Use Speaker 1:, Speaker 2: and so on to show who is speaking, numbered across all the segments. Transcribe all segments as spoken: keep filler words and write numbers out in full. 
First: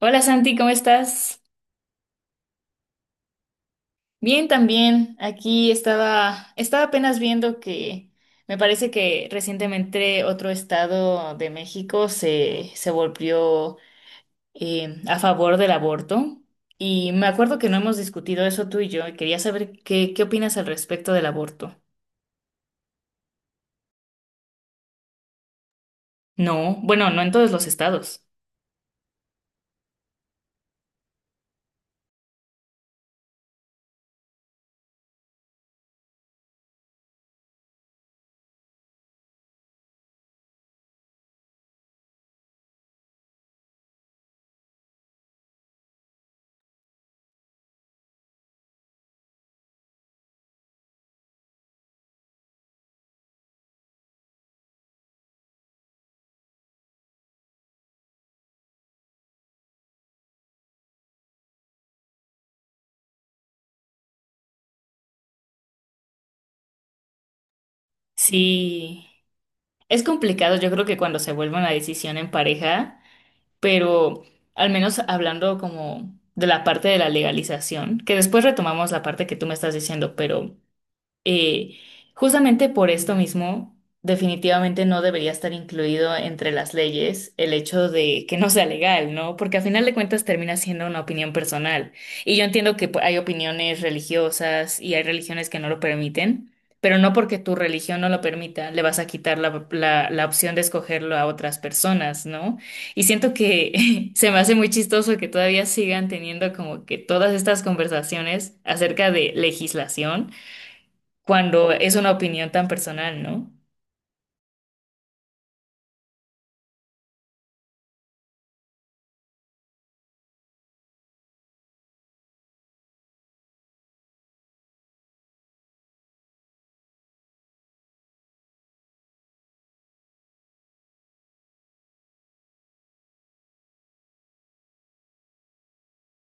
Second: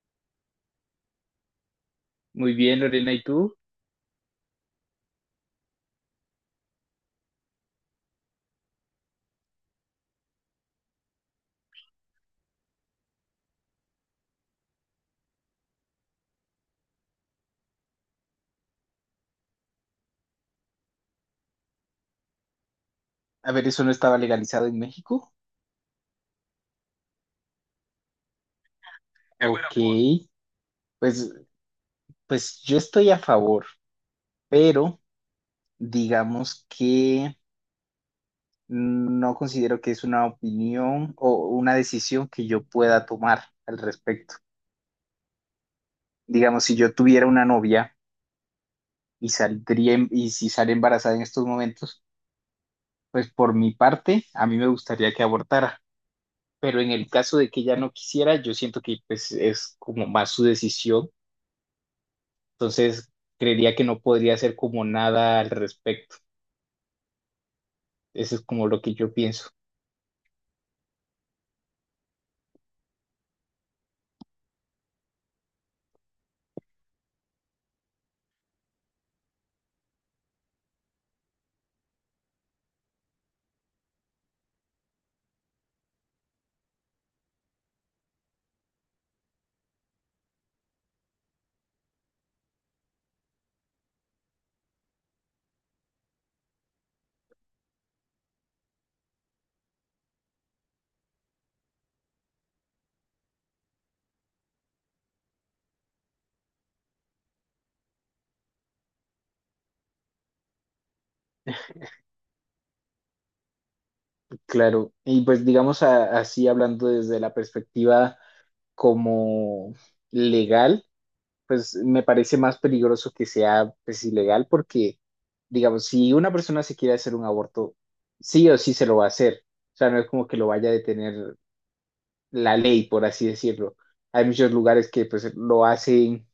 Speaker 1: Hola Santi, ¿cómo estás?
Speaker 2: Muy bien, Lorena, ¿y tú?
Speaker 1: Bien también. Aquí estaba, estaba apenas viendo que me parece que recientemente otro estado de México se, se volvió eh, a favor del aborto. Y me acuerdo que no hemos discutido eso tú y yo, y quería saber qué, qué opinas al respecto del aborto.
Speaker 2: A ver, ¿eso no estaba legalizado en México?
Speaker 1: No, bueno, no en todos los estados.
Speaker 2: Qué ok, buena voz. pues, pues yo estoy a favor, pero digamos que no considero que es una opinión o una decisión que yo pueda tomar al respecto. Digamos, si yo tuviera una novia y saldría em- y si sale embarazada en estos momentos, pues por mi parte, a mí me gustaría que abortara, pero en el caso de que ella no quisiera, yo siento que pues es como más su decisión. Entonces, creería que no podría hacer como nada al respecto. Eso es como lo que
Speaker 1: Sí,
Speaker 2: yo pienso.
Speaker 1: es complicado. Yo creo que cuando se vuelve una decisión en pareja. Pero al menos hablando como de la parte de la legalización, que después retomamos la parte que tú me estás diciendo, pero eh, justamente por esto mismo, definitivamente no debería estar incluido entre las leyes el hecho de que no sea legal, ¿no? Porque a final de cuentas termina siendo una opinión personal. Y yo entiendo que pu- hay opiniones religiosas y hay religiones que no lo permiten, pero no porque tu religión no lo permita, le vas a quitar la, la, la opción de escogerlo a otras personas, ¿no? Y siento que se me hace muy chistoso que todavía sigan teniendo como que todas estas conversaciones acerca de legislación cuando es una opinión tan personal, ¿no?
Speaker 2: Claro, y pues digamos a- así hablando desde la perspectiva como legal, pues me parece más peligroso que sea pues ilegal porque, digamos, si una persona se quiere hacer un aborto, sí o sí se lo va a hacer. O sea, no es como que lo vaya a detener la ley, por así decirlo. Hay muchos lugares que pues lo hacen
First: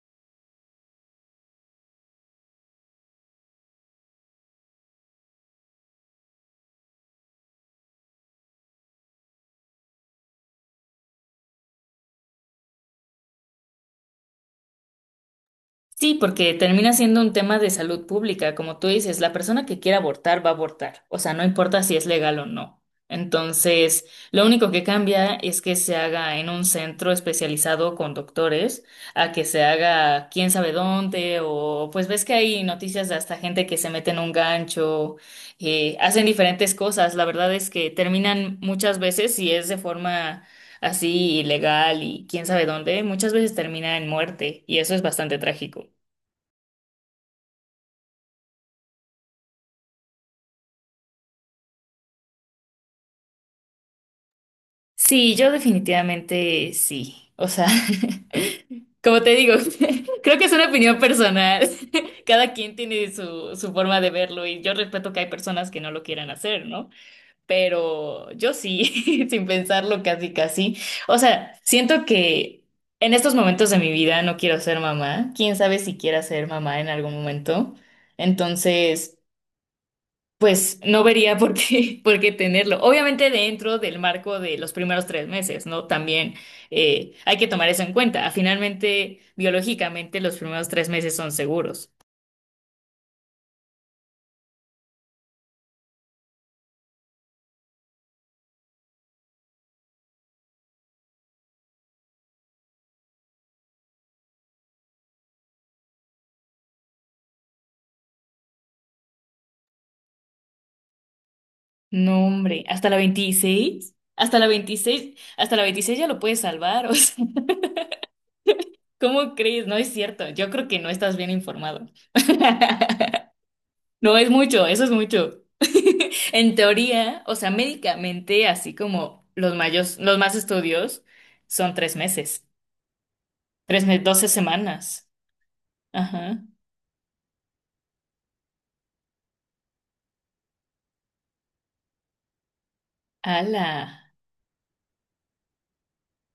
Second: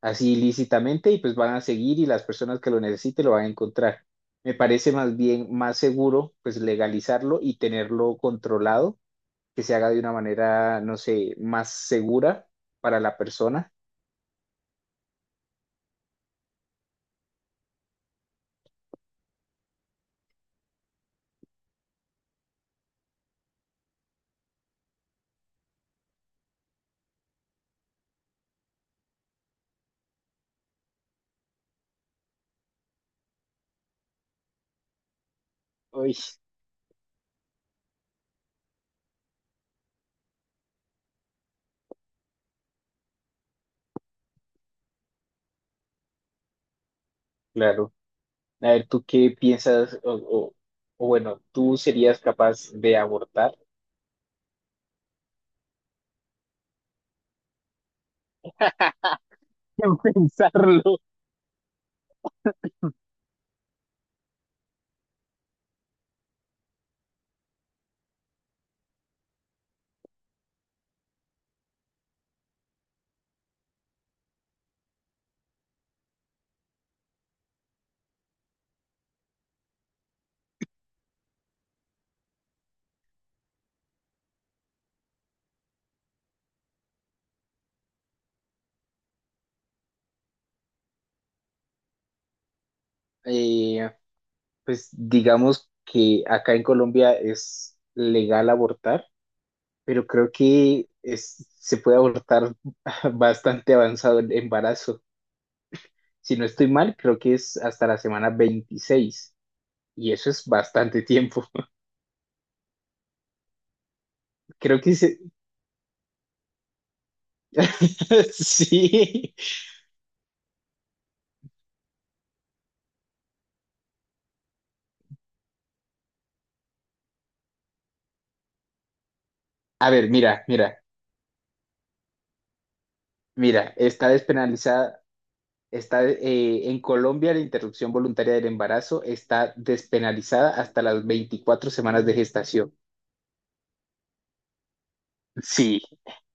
Speaker 2: así ilícitamente y pues van a seguir, y las personas que lo necesiten lo van a encontrar. Me parece más bien más seguro pues legalizarlo y tenerlo controlado, que se haga de una manera, no sé, más segura para la persona.
Speaker 1: Sí, porque termina siendo un tema de salud pública. Como tú dices, la persona que quiera abortar va a abortar. O sea, no importa si es legal o no. Entonces, lo único que cambia es que se haga en un centro especializado con doctores, a que se haga quién sabe dónde, o pues ves que hay noticias de hasta gente que se mete en un gancho, eh,
Speaker 2: Uy,
Speaker 1: hacen diferentes cosas. La verdad es que terminan muchas veces, si es de forma así ilegal y quién sabe dónde, muchas veces termina en muerte, y eso es bastante trágico.
Speaker 2: claro. A ver, ¿tú qué piensas o, o- o bueno, tú serías capaz de abortar?
Speaker 1: Sí, yo definitivamente sí. O sea, como te digo, creo que es una opinión personal. Cada quien tiene su, su forma de verlo y yo respeto que hay personas que no lo quieran hacer, ¿no? Pero yo sí, sin pensarlo casi casi. O sea, siento que en estos momentos de mi vida no quiero ser mamá. Quién sabe si quiera ser mamá en algún momento. Entonces… Pues no vería por qué, por qué tenerlo. Obviamente dentro del marco de los primeros tres meses, ¿no? También eh, hay que tomar eso en cuenta. Ah, finalmente, biológicamente, los primeros tres meses son seguros.
Speaker 2: Eh, pues digamos que acá en Colombia es legal abortar. Pero creo que es- se puede abortar bastante avanzado el embarazo. Si no estoy mal, creo que es hasta la semana veintiséis y eso es bastante tiempo.
Speaker 1: No, hombre, hasta la veintiséis hasta la
Speaker 2: Creo que
Speaker 1: veintiséis
Speaker 2: se...
Speaker 1: hasta la veintiséis ya lo puedes salvar. O sea, ¿cómo
Speaker 2: Sí.
Speaker 1: crees? No es cierto. Yo creo que no estás bien informado. No es mucho, eso es mucho. En teoría, o sea, médicamente, así como los
Speaker 2: A
Speaker 1: mayos,
Speaker 2: ver,
Speaker 1: los más
Speaker 2: mira, mira,
Speaker 1: estudios, son tres meses,
Speaker 2: mira,
Speaker 1: tres meses,
Speaker 2: está
Speaker 1: doce
Speaker 2: despenalizada.
Speaker 1: semanas.
Speaker 2: Está,
Speaker 1: Ajá.
Speaker 2: eh, en Colombia la interrupción voluntaria del embarazo está despenalizada hasta las veinticuatro semanas de gestación.
Speaker 1: ¡Hala!
Speaker 2: Sí,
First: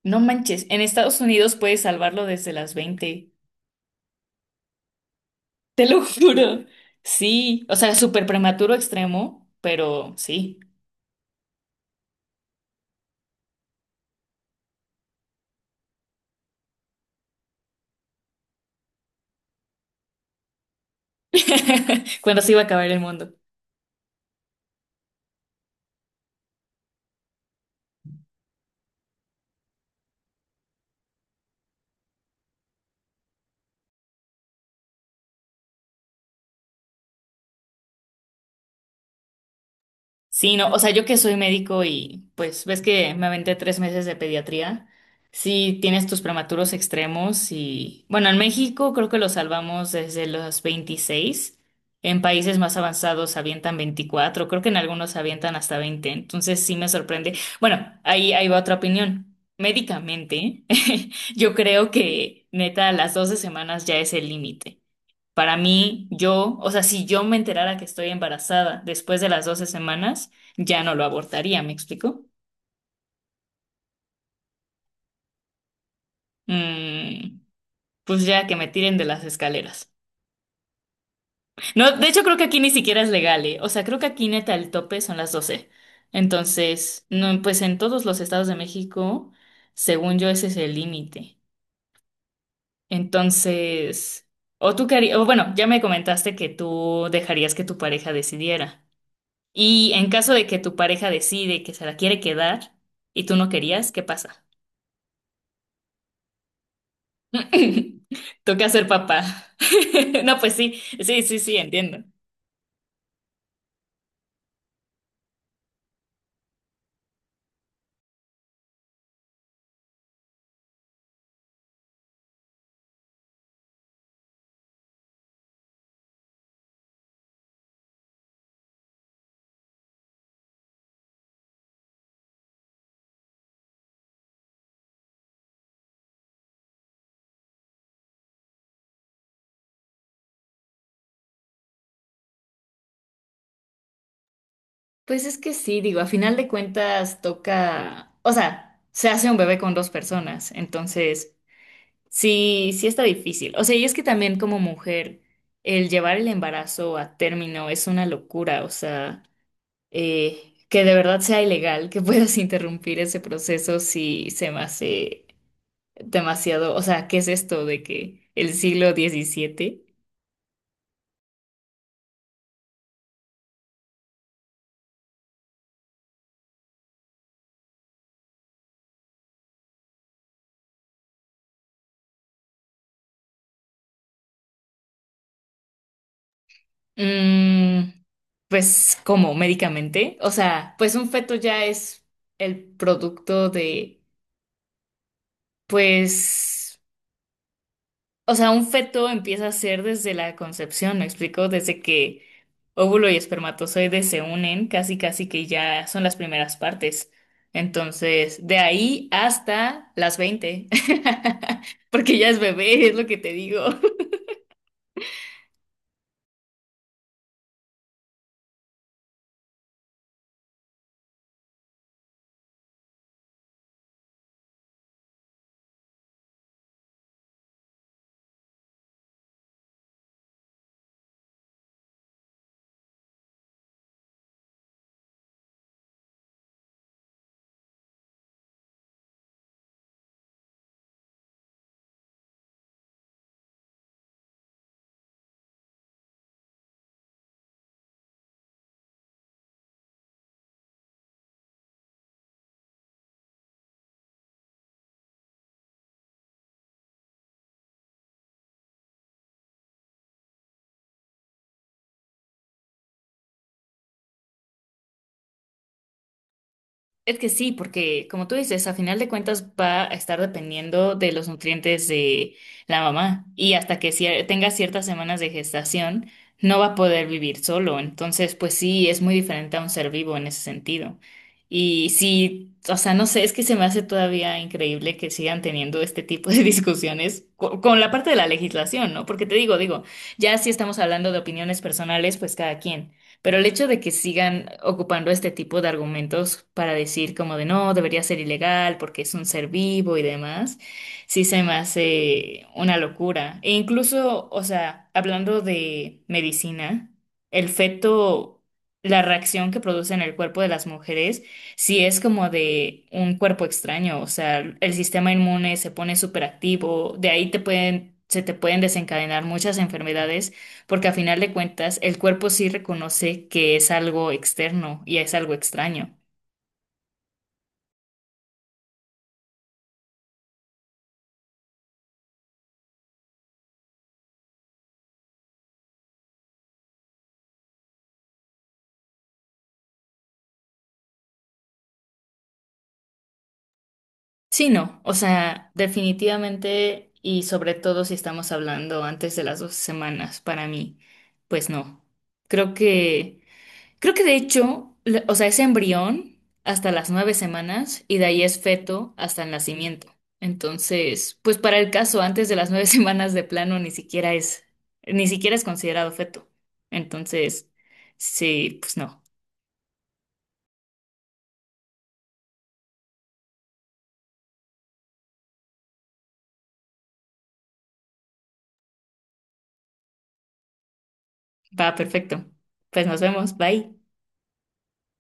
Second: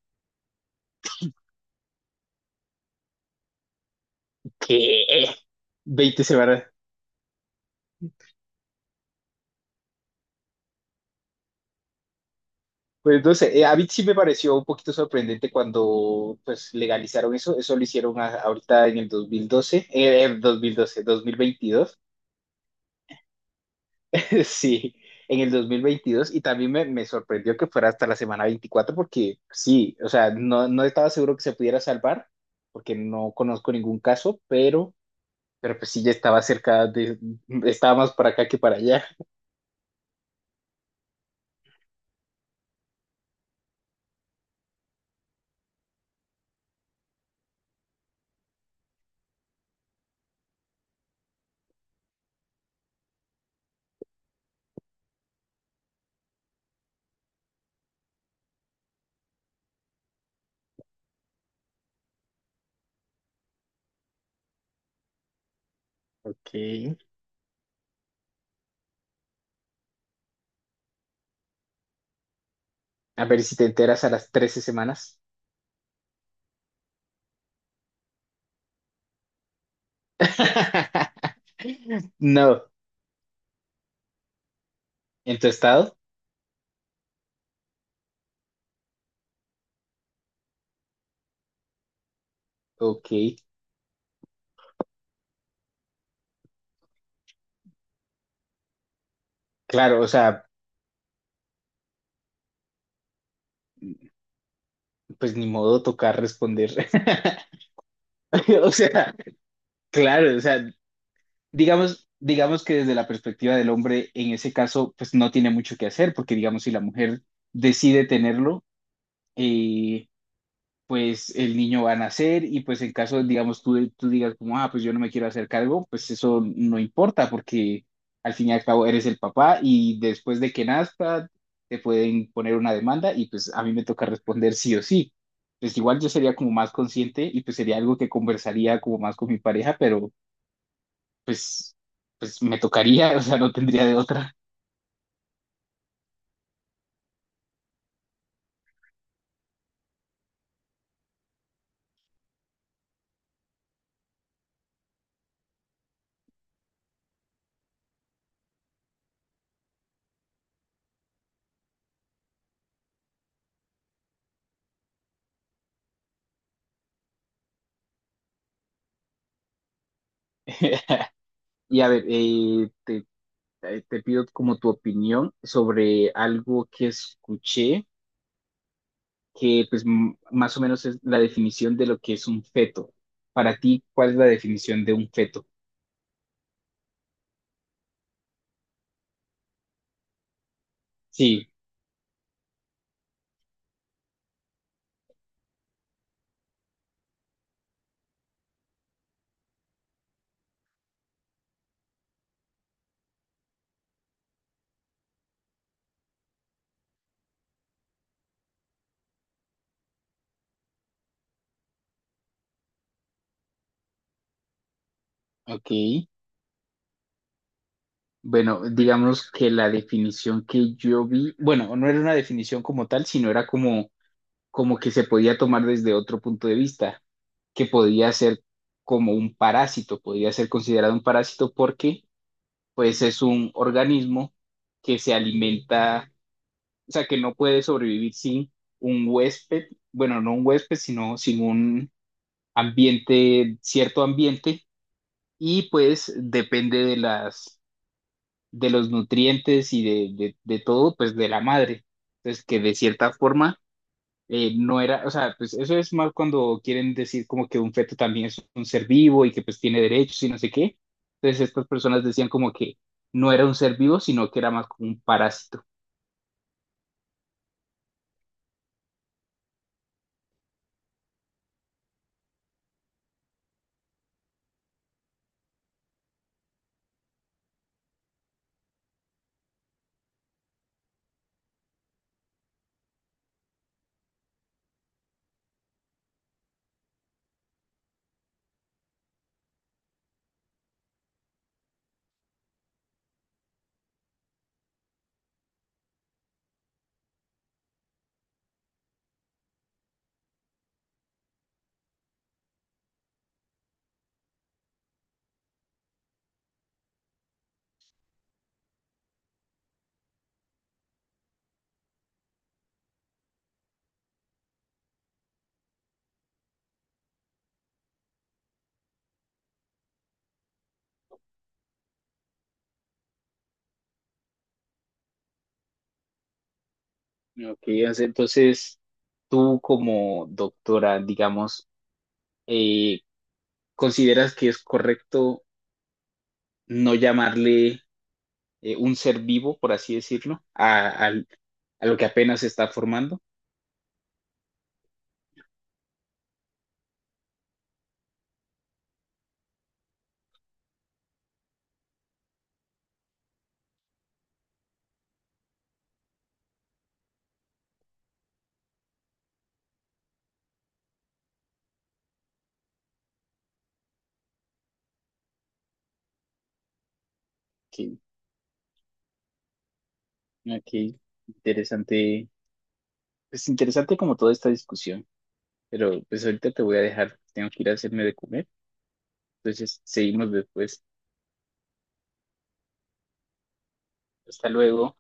Speaker 1: No manches, en Estados Unidos puedes salvarlo desde las veinte.
Speaker 2: ¿qué?
Speaker 1: Te lo
Speaker 2: Veinte semanas.
Speaker 1: juro. Sí, o sea, súper prematuro extremo, pero sí.
Speaker 2: Pues no sé, eh, a mí sí me pareció un poquito sorprendente cuando pues legalizaron eso, eso lo hicieron a- ahorita en el dos mil doce, eh, en dos dos mil doce, dos mil veintidós.
Speaker 1: Cuando se iba a acabar el mundo.
Speaker 2: Sí, en el dos mil veintidós. Y también me, me sorprendió que fuera hasta la semana veinticuatro, porque sí, o sea, no, no estaba seguro que se pudiera salvar porque no conozco ningún caso, pero, pero pues sí, ya estaba cerca de, estaba más para acá que para allá.
Speaker 1: Sí, no, o sea, yo que soy médico y pues ves que me aventé tres meses de pediatría. Sí, tienes tus prematuros extremos y bueno, en México creo que los salvamos desde los veintiséis. En países más avanzados avientan veinticuatro. Creo que en algunos avientan hasta veinte. Entonces sí me sorprende. Bueno, ahí, ahí va otra opinión. Médicamente, yo creo que neta, a las doce semanas ya es el límite. Para mí,
Speaker 2: Ok,
Speaker 1: yo, o sea, si yo me enterara que estoy embarazada después de las doce semanas, ya no lo abortaría, ¿me explico?
Speaker 2: a ver si te enteras a las trece semanas.
Speaker 1: Mm, pues ya que me tiren de las escaleras. No, de hecho creo que aquí
Speaker 2: No,
Speaker 1: ni siquiera es legal, ¿eh? O sea, creo que aquí neta el tope son las
Speaker 2: ¿en tu
Speaker 1: doce.
Speaker 2: estado?
Speaker 1: Entonces, no, pues en todos los estados de México, según yo, ese es el límite.
Speaker 2: Ok,
Speaker 1: Entonces, o tú querías, o bueno, ya me comentaste que tú dejarías que tu pareja decidiera. Y
Speaker 2: claro, o
Speaker 1: en caso de
Speaker 2: sea,
Speaker 1: que tu pareja decide que se la quiere quedar y tú no querías, ¿qué pasa?
Speaker 2: pues ni modo, tocar responder.
Speaker 1: Toca
Speaker 2: O
Speaker 1: ser
Speaker 2: sea,
Speaker 1: papá.
Speaker 2: claro,
Speaker 1: No,
Speaker 2: o
Speaker 1: pues
Speaker 2: sea,
Speaker 1: sí, sí, sí, sí, entiendo.
Speaker 2: digamos, digamos que desde la perspectiva del hombre, en ese caso, pues no tiene mucho que hacer, porque digamos, si la mujer decide tenerlo, eh, pues el niño va a nacer, y pues en caso, digamos, tú, tú digas como, ah, pues yo no me quiero hacer cargo, pues eso no importa porque al fin y al cabo eres el papá, y después de que nazca te pueden poner una demanda, y pues a mí me toca responder sí o sí. Pues igual yo sería como más consciente y pues sería algo que conversaría como más con mi pareja, pero pues, pues me tocaría, o sea, no tendría de otra.
Speaker 1: Pues es que sí, digo, a final de cuentas toca, o sea, se hace un bebé con dos personas, entonces sí, sí está difícil. O sea, y es que también como mujer, el llevar el embarazo a término es una locura, o sea, eh, que de verdad sea ilegal, que puedas interrumpir ese proceso si se me hace… demasiado, o sea, ¿qué es esto de que el siglo diecisiete?
Speaker 2: Y a ver, eh, te, eh, te pido como tu opinión sobre algo que escuché, que pues m- más o menos es la definición de lo que es un feto. Para ti, ¿cuál es la definición de un feto?
Speaker 1: Mm, pues, ¿cómo? ¿Médicamente? O sea, pues un feto
Speaker 2: Sí,
Speaker 1: ya es el producto de, pues, o sea, un feto empieza a ser desde la concepción, ¿me explico? Desde que óvulo y espermatozoide se unen, casi casi que ya son las primeras partes. Entonces, de ahí hasta las veinte, porque ya es bebé, es lo que te digo.
Speaker 2: ok. Bueno, digamos que la definición que yo vi, bueno, no era una definición como tal, sino era como, como que se podía tomar desde otro punto de vista, que podía ser como un parásito, podría ser considerado un parásito porque pues es un organismo que se alimenta. O sea, que no puede sobrevivir sin un huésped, bueno, no un huésped, sino sin un ambiente, cierto ambiente, y pues depende de las, de los nutrientes y de, de, de todo, pues de la madre. Entonces, que de cierta forma eh, no era, o sea, pues eso es mal cuando quieren decir como que un feto también es un ser vivo y que pues tiene derechos y no sé qué. Entonces, estas personas decían como que no era un ser vivo, sino que era más como un parásito.
Speaker 1: Es que sí, porque como tú dices, a final de cuentas va a estar dependiendo de los nutrientes de la mamá y hasta que cier- tenga ciertas semanas de gestación no va a poder vivir solo. Entonces, pues sí, es muy diferente a un ser vivo en ese sentido. Y sí, o sea, no sé, es que se me hace todavía increíble que sigan teniendo este tipo de discusiones co- con la parte de la legislación, ¿no? Porque te digo, digo, ya si estamos hablando de opiniones personales, pues cada quien. Pero el hecho de que sigan ocupando este tipo de argumentos para decir como de no, debería ser ilegal porque es un ser vivo y demás, sí se me hace una locura. E incluso, o sea, hablando de medicina, el feto, la reacción que produce en el cuerpo de las mujeres, sí es como de un cuerpo extraño, o sea, el sistema inmune se pone superactivo, de ahí te pueden, se te pueden desencadenar muchas enfermedades porque a final de cuentas, el cuerpo sí reconoce que es algo externo y es algo extraño.
Speaker 2: Ok, o sea, entonces tú como doctora, digamos, eh, ¿consideras que es correcto no llamarle eh, un ser vivo, por así decirlo, a, al- a lo que apenas se está formando?
Speaker 1: Sí, no, o sea, definitivamente y sobre todo si estamos hablando antes de las dos semanas, para mí, pues no. Creo que Creo que de hecho, le- o sea, es embrión hasta las nueve semanas y de ahí es feto hasta el nacimiento. Entonces, pues para el caso, antes de las nueve semanas de plano ni siquiera es, ni siquiera es considerado feto. Entonces,
Speaker 2: Que
Speaker 1: sí, pues no,
Speaker 2: ok, interesante, es interesante como toda esta discusión, pero pues ahorita te voy a dejar, tengo que ir a hacerme de comer, entonces seguimos después.
Speaker 1: va perfecto. Pues nos vemos, bye.
Speaker 2: Hasta luego.